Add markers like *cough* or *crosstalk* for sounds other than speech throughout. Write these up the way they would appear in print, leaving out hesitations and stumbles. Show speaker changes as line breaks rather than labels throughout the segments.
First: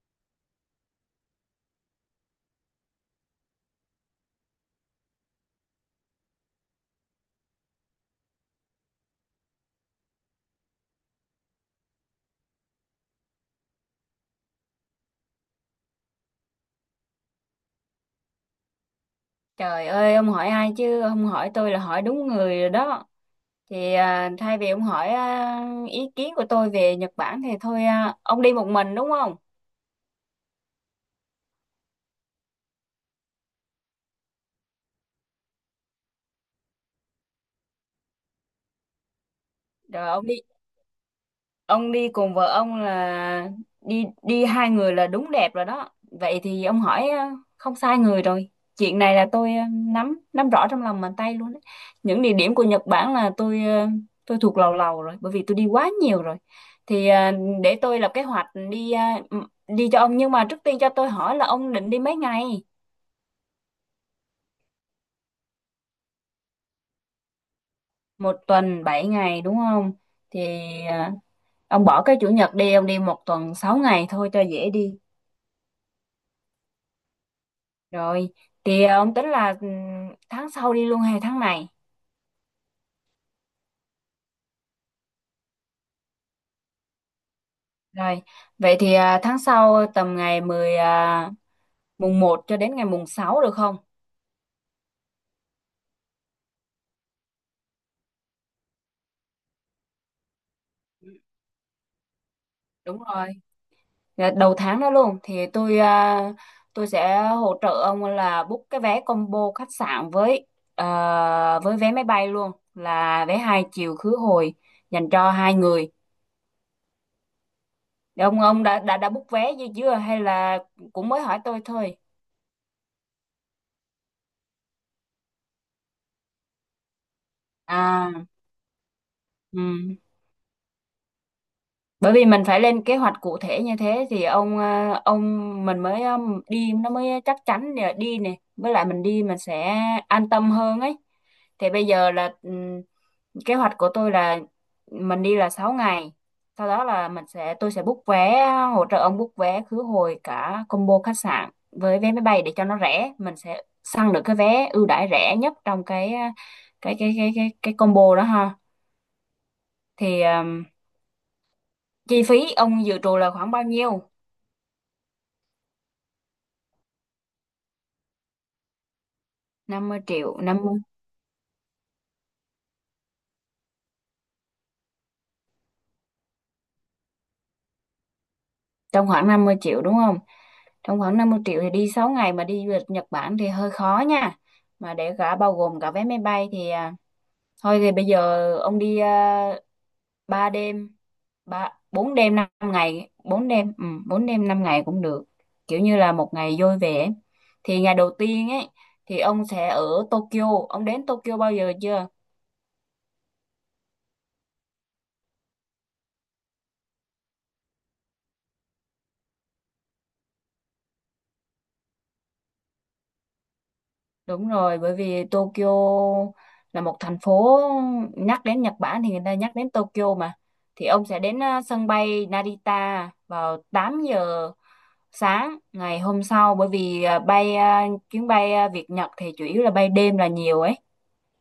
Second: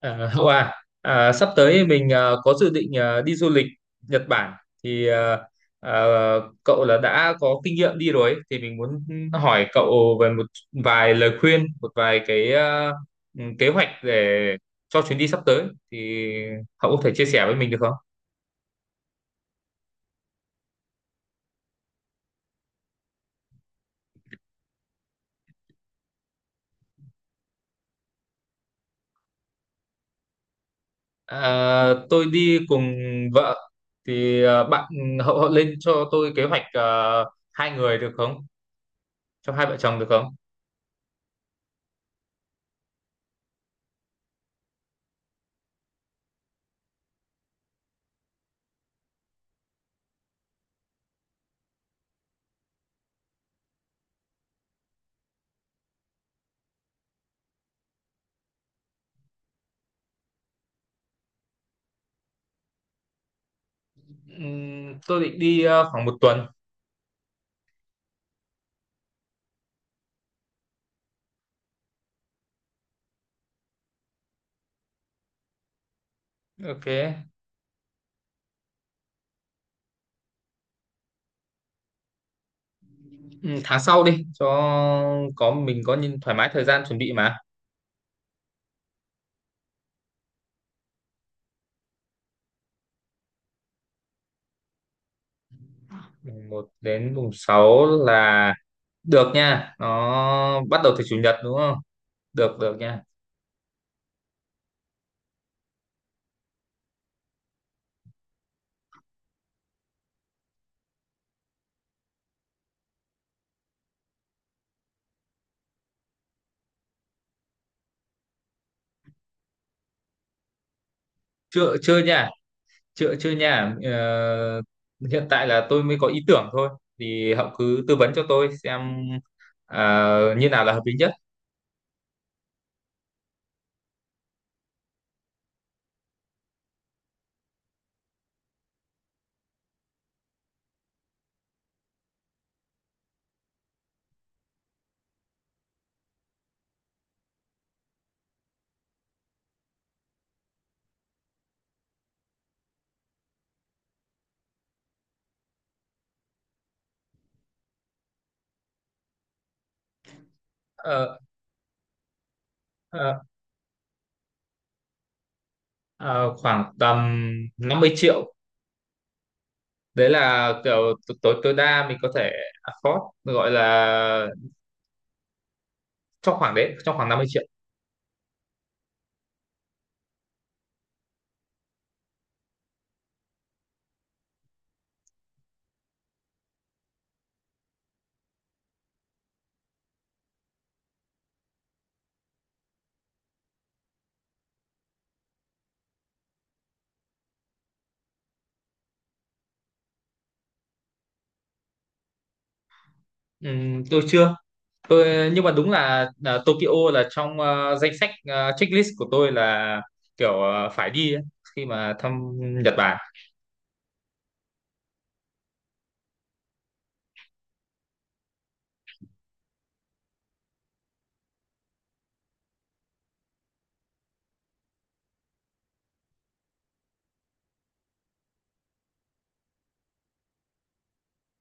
Hậu à, sắp tới mình có dự định đi du lịch Nhật Bản thì à, cậu là đã có kinh nghiệm đi rồi ấy. Thì mình muốn hỏi cậu về một vài lời khuyên, một vài cái kế hoạch để cho chuyến đi sắp tới thì hậu có thể chia sẻ với mình được không?
Trời ơi, ông hỏi ai chứ không hỏi tôi là hỏi đúng người rồi đó. Thay vì ông hỏi ý kiến của tôi về Nhật Bản thì ông đi một mình đúng không?
À, tôi đi cùng vợ thì à, bạn Hậu Hậu lên cho tôi kế hoạch à, hai người được không? Cho hai vợ chồng được
Rồi ông
không?
đi, ông đi cùng vợ ông là đi, đi hai người là đúng đẹp rồi đó. Vậy thì ông hỏi không sai người rồi. Chuyện này là tôi nắm nắm rõ trong lòng bàn tay luôn đấy. Những địa điểm của Nhật Bản là tôi thuộc lầu lầu rồi bởi vì tôi đi quá nhiều rồi. thì ờ, để tôi lập kế hoạch m- đi cho ông, nhưng mà trước tiên cho tôi hỏi là ông định đi mấy ngày.
Tôi định đi à, khoảng một tuần.
Một tuần bảy ngày đúng không? thì ờ, ông bỏ cái chủ nhật đi, ông đi một tuần sáu ngày thôi cho dễ đi.
Ok.
Rồi, ông tính là tháng sau đi luôn hay tháng này?
Ừ, tháng sau đi cho có mình có nhìn thoải mái thời gian chuẩn bị mà.
Rồi, vậy thì tháng sau tầm mùng một cho đến ngày mùng 6 được không?
Mùng 1 đến mùng 6 là được nha. Nó bắt đầu từ chủ nhật đúng không? Được được
Đúng
nha.
rồi. Là đầu tháng đó luôn thì tôi sẽ hỗ trợ ông là book cái vé combo khách sạn với với vé máy bay luôn, là vé hai chiều khứ hồi dành cho hai người. Thì ông đã book vé gì chưa, hay là cũng mới hỏi tôi
Chưa
thôi?
chưa nha. Chưa chưa nha. Ờ, Hiện tại là tôi mới có ý tưởng thôi. Thì Hậu cứ tư vấn cho
À,
tôi xem
ừ.
như nào là hợp lý nhất.
Bởi vì mình phải lên kế hoạch cụ thể như thế thì ông mình mới đi nó mới chắc chắn để đi nè, với lại mình đi mình sẽ an tâm hơn ấy. Thì bây giờ là kế hoạch của tôi là mình đi là 6 ngày, sau đó là mình sẽ tôi sẽ book vé, hỗ trợ ông book vé khứ hồi cả combo khách sạn với vé máy bay để cho nó rẻ, mình sẽ săn được cái vé ưu đãi rẻ nhất trong cái ờ, cái combo đó ha. Thì
Ờ,
chi phí ông dự trù
ờ,
là khoảng bao nhiêu?
ờ, Khoảng tầm 50 triệu.
Năm mươi
Đấy
triệu.
là kiểu
50
t- tối tối đa mình có thể afford gọi là trong khoảng 50 triệu.
trong khoảng 50 triệu đúng không? Trong khoảng 50 triệu thì đi 6 ngày mà đi du lịch Nhật Bản thì hơi khó nha, mà để cả bao gồm cả vé máy bay thì à, thôi thì bây giờ ông đi 3 đêm, ba 4 đêm 5 ngày, 4 đêm, ừ, 4 đêm 5 ngày cũng được, kiểu như là một ngày vui vẻ. Thì ngày đầu tiên ấy thì ông sẽ ở Tokyo. Ông đến Tokyo bao giờ chưa?
Tôi chưa tôi nhưng mà đúng là Tokyo là trong danh sách checklist của tôi là kiểu phải đi ấy, khi mà thăm Nhật Bản.
Đúng rồi, bởi vì Tokyo là một thành phố, nhắc đến Nhật Bản thì người ta nhắc đến Tokyo mà. Thì ông sẽ đến sân bay Narita vào 8 giờ sáng ngày hôm sau, bởi vì chuyến bay Việt Nhật thì chủ yếu là bay đêm là nhiều ấy.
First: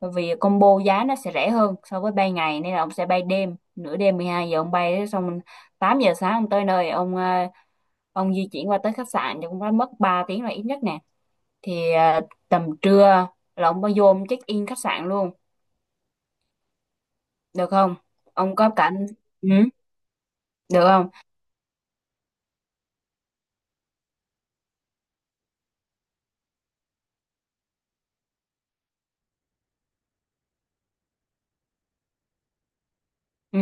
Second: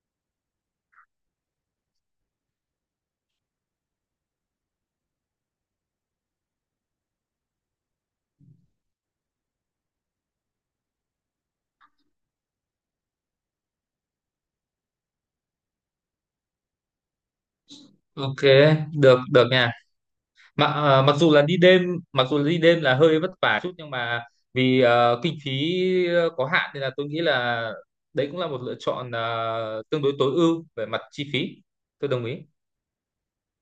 Bởi vì combo giá nó sẽ rẻ hơn so với bay ngày nên là ông sẽ bay đêm, nửa đêm 12 giờ ông bay xong, 8 giờ sáng ông tới nơi, ông di chuyển qua tới khách sạn thì cũng phải mất 3 tiếng là ít nhất nè. Thì à, tầm trưa là ông mới vô, ông check in khách sạn luôn được không?
Ok,
Ông có cả,
được được
ừ,
nha. Mà
được không?
mặc dù là đi đêm, mặc dù là đi đêm là hơi vất vả chút, nhưng mà vì kinh phí có hạn nên là tôi nghĩ là đấy cũng là một lựa chọn tương đối tối ưu về mặt chi phí. Tôi đồng ý.
Ừ.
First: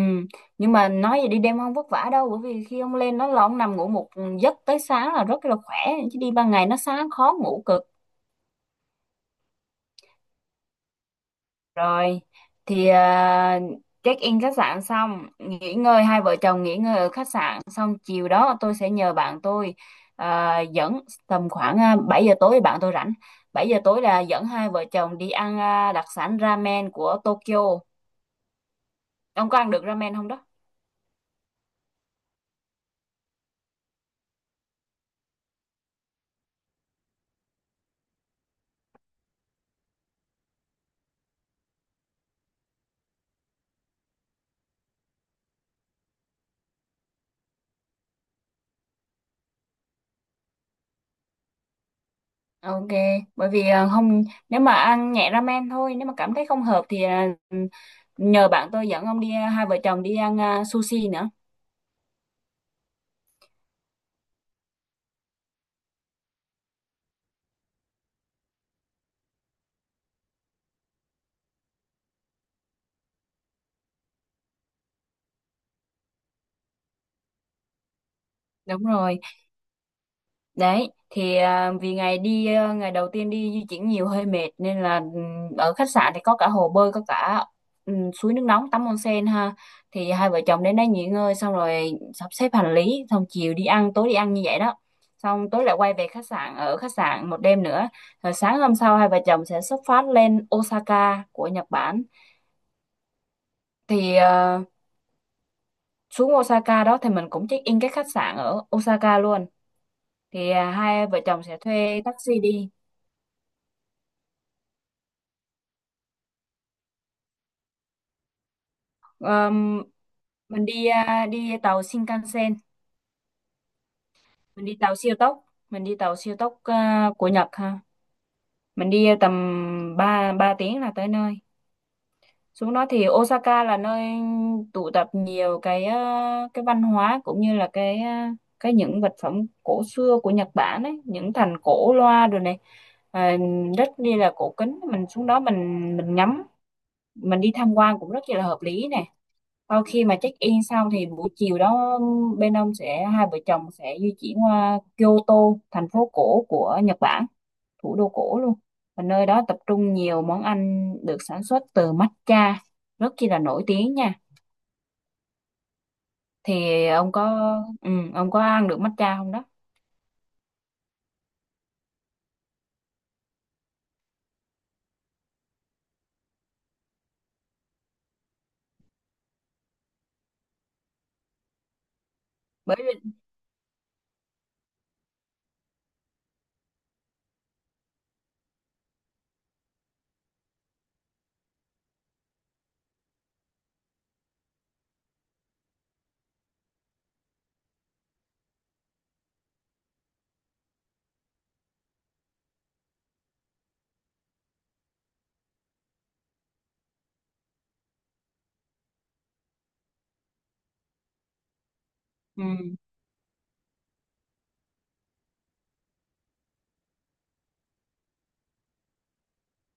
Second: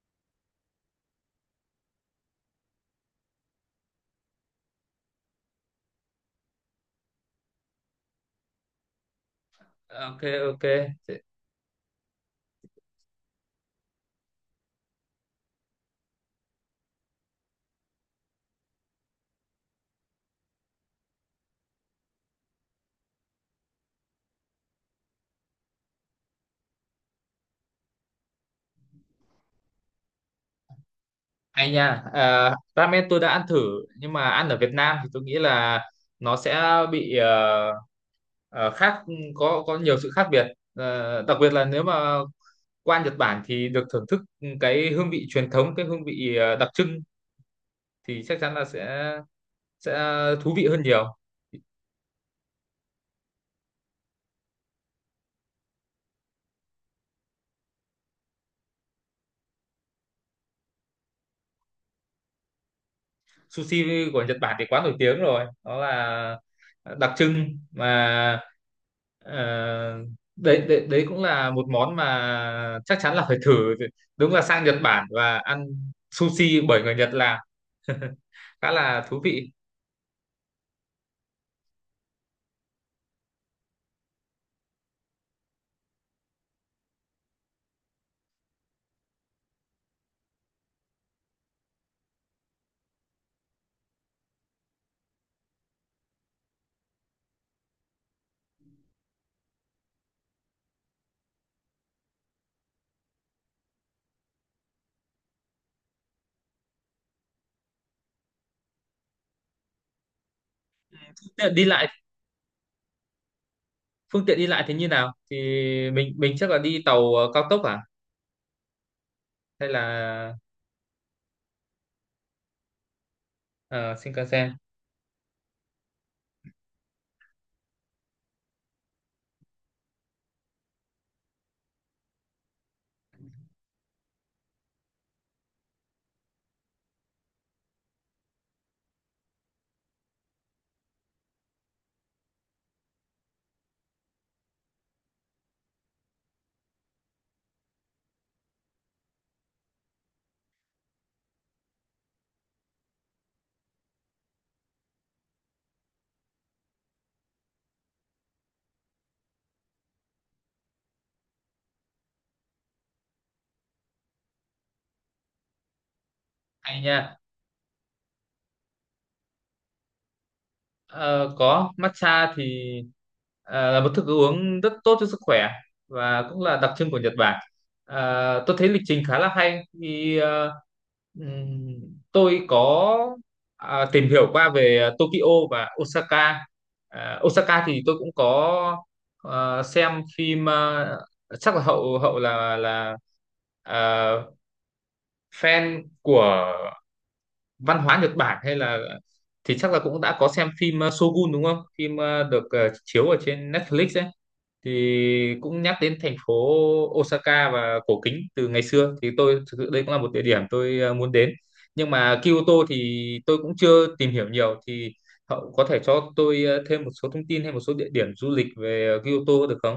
Nhưng mà nói vậy, đi đêm không vất vả đâu, bởi vì khi ông lên đó là ông nằm ngủ một giấc tới sáng là rất là khỏe, chứ đi ban ngày nó sáng khó ngủ cực.
Ok, ok.
Rồi, thì à, check-in khách sạn xong, nghỉ ngơi, hai vợ chồng nghỉ ngơi ở khách sạn xong, chiều đó tôi sẽ nhờ bạn tôi dẫn. Tầm khoảng 7 giờ tối bạn tôi rảnh. 7 giờ tối là dẫn hai vợ chồng đi ăn đặc sản ramen của Tokyo. Ông có ăn được ramen không đó?
Hay nha, à, ramen tôi đã ăn thử nhưng mà ăn ở Việt Nam thì tôi nghĩ là nó sẽ bị khác, có nhiều sự khác biệt. Ờ, đặc biệt là nếu mà qua Nhật Bản thì được thưởng thức cái hương vị truyền thống, cái hương vị đặc trưng thì chắc chắn là sẽ thú vị hơn nhiều.
Ok, bởi vì à, không, nếu mà ăn nhẹ ramen thôi, nếu mà cảm thấy không hợp thì à, nhờ bạn tôi dẫn ông đi, à, hai vợ chồng đi ăn sushi nữa.
Sushi của Nhật Bản thì quá nổi tiếng rồi đó, là đặc trưng mà. Ờ, đấy, đấy đấy cũng là một món mà chắc chắn là phải thử, đúng là sang Nhật Bản và ăn sushi bởi người Nhật làm *laughs* khá
Đúng
là thú
rồi.
vị.
Đấy, thì à, vì ngày đầu tiên đi di chuyển nhiều hơi mệt nên là ở khách sạn thì có cả hồ bơi, có cả suối nước nóng tắm onsen ha. Thì hai vợ chồng đến đấy nghỉ ngơi xong rồi sắp xếp hành lý, xong chiều đi ăn, tối đi ăn như vậy đó. Xong tối lại quay về khách sạn, ở khách sạn một đêm nữa. Rồi sáng hôm sau hai vợ chồng sẽ xuất phát lên Osaka của Nhật Bản. Thì à, xuống Osaka đó thì mình cũng check in cái khách sạn ở Osaka luôn. Thì à, hai vợ chồng
Thế
sẽ
đi lại
thuê taxi đi.
Phương tiện đi lại thì như nào thì mình chắc là đi tàu cao tốc à hay
Ờm,
là
mình đi đi tàu Shinkansen,
ờ, Shinkansen?
mình đi tàu siêu tốc, mình đi tàu siêu tốc của Nhật ha, mình đi tầm 3 3 tiếng là tới nơi. Xuống đó thì Osaka là nơi tụ tập nhiều cái cái văn hóa cũng như là cái những vật phẩm cổ xưa của Nhật Bản ấy, những thành cổ loa rồi này, à, rất như là cổ kính, mình xuống đó mình ngắm, mình đi tham quan cũng rất là hợp lý nè. Sau khi mà check in xong thì buổi chiều đó bên ông sẽ hai vợ chồng sẽ di chuyển qua Kyoto, thành phố cổ của Nhật Bản, thủ đô cổ luôn. Và nơi đó tập trung nhiều món ăn được sản xuất từ matcha, rất chi là nổi tiếng nha.
Hay
Thì ông
nha.
có, ừ, ông có ăn được matcha không đó?
Ờ, có matcha thì là một thức uống rất tốt cho sức khỏe và cũng là đặc trưng của Nhật Bản. Ờ, tôi thấy lịch trình khá là hay. Khi tôi
Bởi vì
có tìm hiểu qua về Tokyo và Osaka. À, Osaka thì tôi cũng có xem phim, chắc là hậu hậu là ờ, fan của văn hóa Nhật Bản hay là thì chắc là cũng đã có xem phim Shogun đúng không? Phim được chiếu ở trên Netflix ấy, thì cũng nhắc đến thành phố Osaka và cổ kính từ ngày xưa, thì tôi thực sự đây cũng là một địa điểm tôi muốn đến. Nhưng mà
ừ.
Kyoto thì tôi cũng chưa tìm hiểu nhiều, thì cậu có thể cho tôi thêm một số thông tin hay một số địa điểm du lịch về Kyoto được không?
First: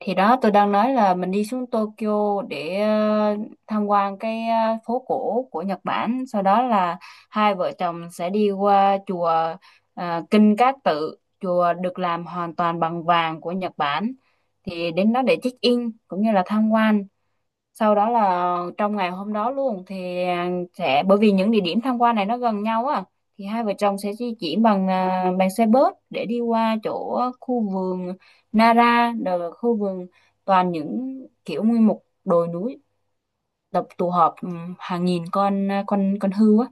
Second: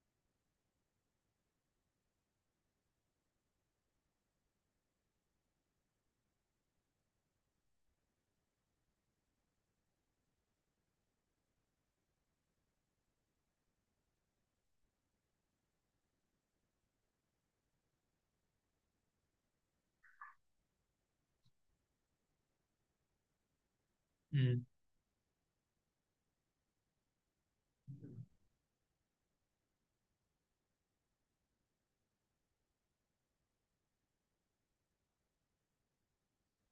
Thì đó tôi đang nói là mình đi xuống Tokyo để tham quan cái phố cổ của Nhật Bản. Sau đó là hai vợ chồng sẽ đi qua chùa Kinh Cát Tự, chùa được làm hoàn toàn bằng vàng của Nhật Bản. Thì đến đó để check in cũng như là tham quan, sau đó là trong ngày hôm đó luôn thì à, sẽ bởi vì những địa điểm tham quan này nó gần nhau á, thì hai vợ chồng sẽ di
Ừ.
chuyển bằng xe bus để đi qua chỗ khu vườn Nara, là khu vườn toàn những kiểu nguyên một đồi núi tập tụ họp hàng nghìn con à, con con hươu á.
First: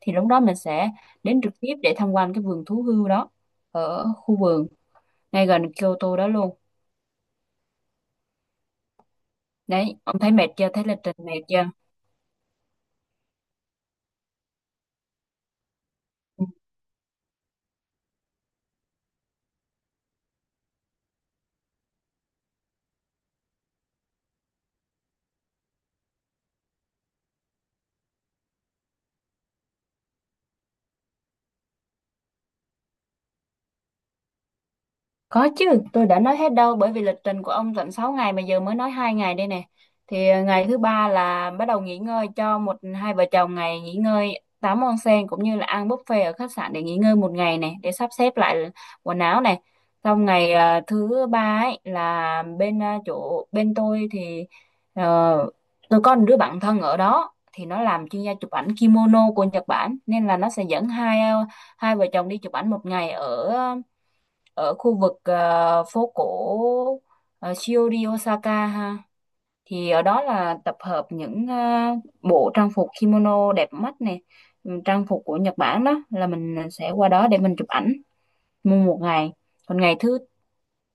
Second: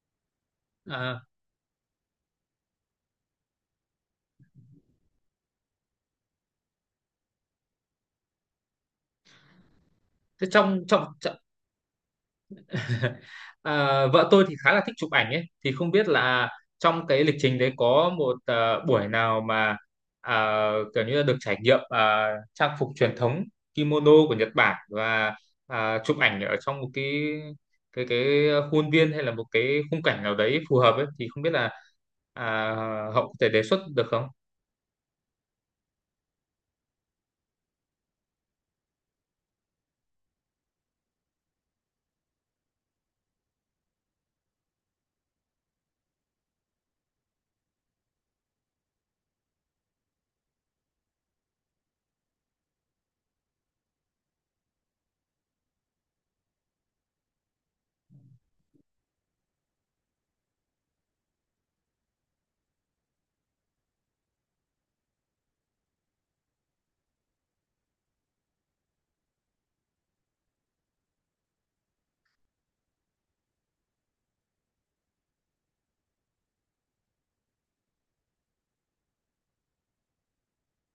Thì lúc đó mình sẽ
À,
đến trực tiếp để tham quan cái vườn thú hươu đó ở khu vườn ngay gần Kyoto đó luôn. Đấy, ông thấy
thế
mệt chưa,
trong
thấy lịch
trong
trình mệt chưa?
*laughs* Ờ, vợ tôi thì khá là thích chụp ảnh ấy, thì không biết là trong cái lịch trình đấy có một buổi nào mà kiểu như là được trải nghiệm trang phục truyền thống kimono của Nhật Bản và chụp ảnh ở trong một cái khuôn viên hay là một cái khung cảnh nào đấy phù hợp ấy, thì không biết là à, Hậu có thể đề xuất được không?
Có chứ, tôi đã nói hết đâu, bởi vì lịch trình của ông tận 6 ngày mà giờ mới nói hai ngày đây nè. Thì ờ, ngày thứ ba là bắt đầu nghỉ ngơi cho một hai vợ chồng ngày nghỉ ngơi tắm onsen, cũng như là ăn buffet ở khách sạn để nghỉ ngơi một ngày này để sắp xếp lại quần áo này. Xong ngày thứ ba ấy là bên chỗ bên tôi thì ờ, tôi có một đứa bạn thân ở đó, thì nó làm chuyên gia chụp ảnh kimono của Nhật Bản, nên là nó sẽ dẫn hai vợ chồng đi chụp ảnh một ngày ở ở khu vực phố cổ Shiori Osaka ha. Thì ở đó là tập hợp những bộ trang phục kimono đẹp mắt này, ừ, trang phục của Nhật Bản đó, là mình sẽ qua đó để mình chụp ảnh mua một ngày. Còn ngày thứ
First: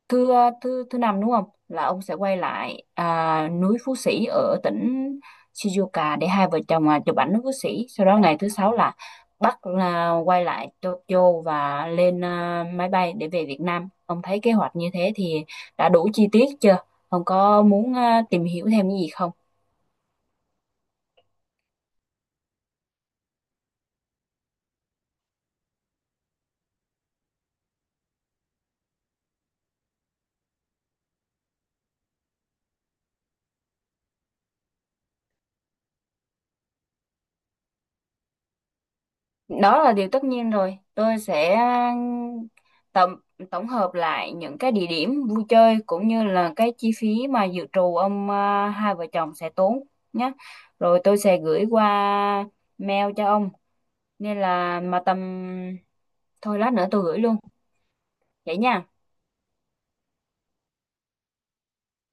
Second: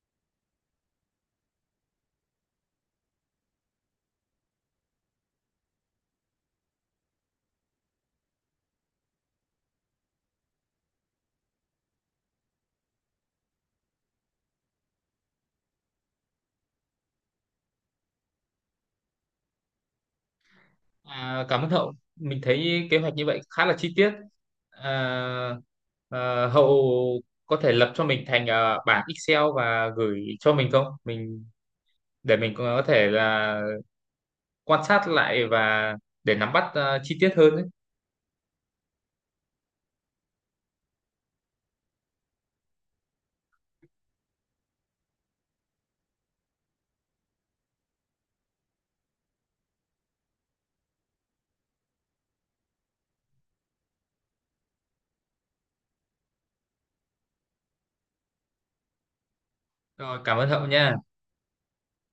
thứ ờ, thứ thứ năm đúng không, là ông sẽ quay lại núi Phú Sĩ ở tỉnh Shizuoka để hai vợ chồng chụp ảnh núi Phú Sĩ, sau đó ngày thứ sáu là Bắc là quay lại Tokyo và lên máy bay để về Việt Nam. Ông thấy kế hoạch như thế thì đã đủ chi tiết chưa, ông có muốn tìm hiểu thêm cái gì không?
À, cảm ơn Hậu. Mình thấy kế hoạch như vậy khá là chi tiết. À, Hậu có thể lập cho mình thành à, bảng Excel và gửi cho mình không? Mình để mình có thể là quan sát lại và để nắm bắt à, chi tiết hơn ấy.
Đó là điều tất nhiên rồi, tôi sẽ tổng tổng hợp lại những cái địa điểm vui chơi cũng như là cái chi phí mà dự trù hai vợ chồng sẽ tốn nhé. Rồi tôi sẽ gửi qua mail cho ông, nên là mà tầm, thôi lát nữa tôi gửi luôn vậy nha.
Rồi, cảm ơn Hậu nha.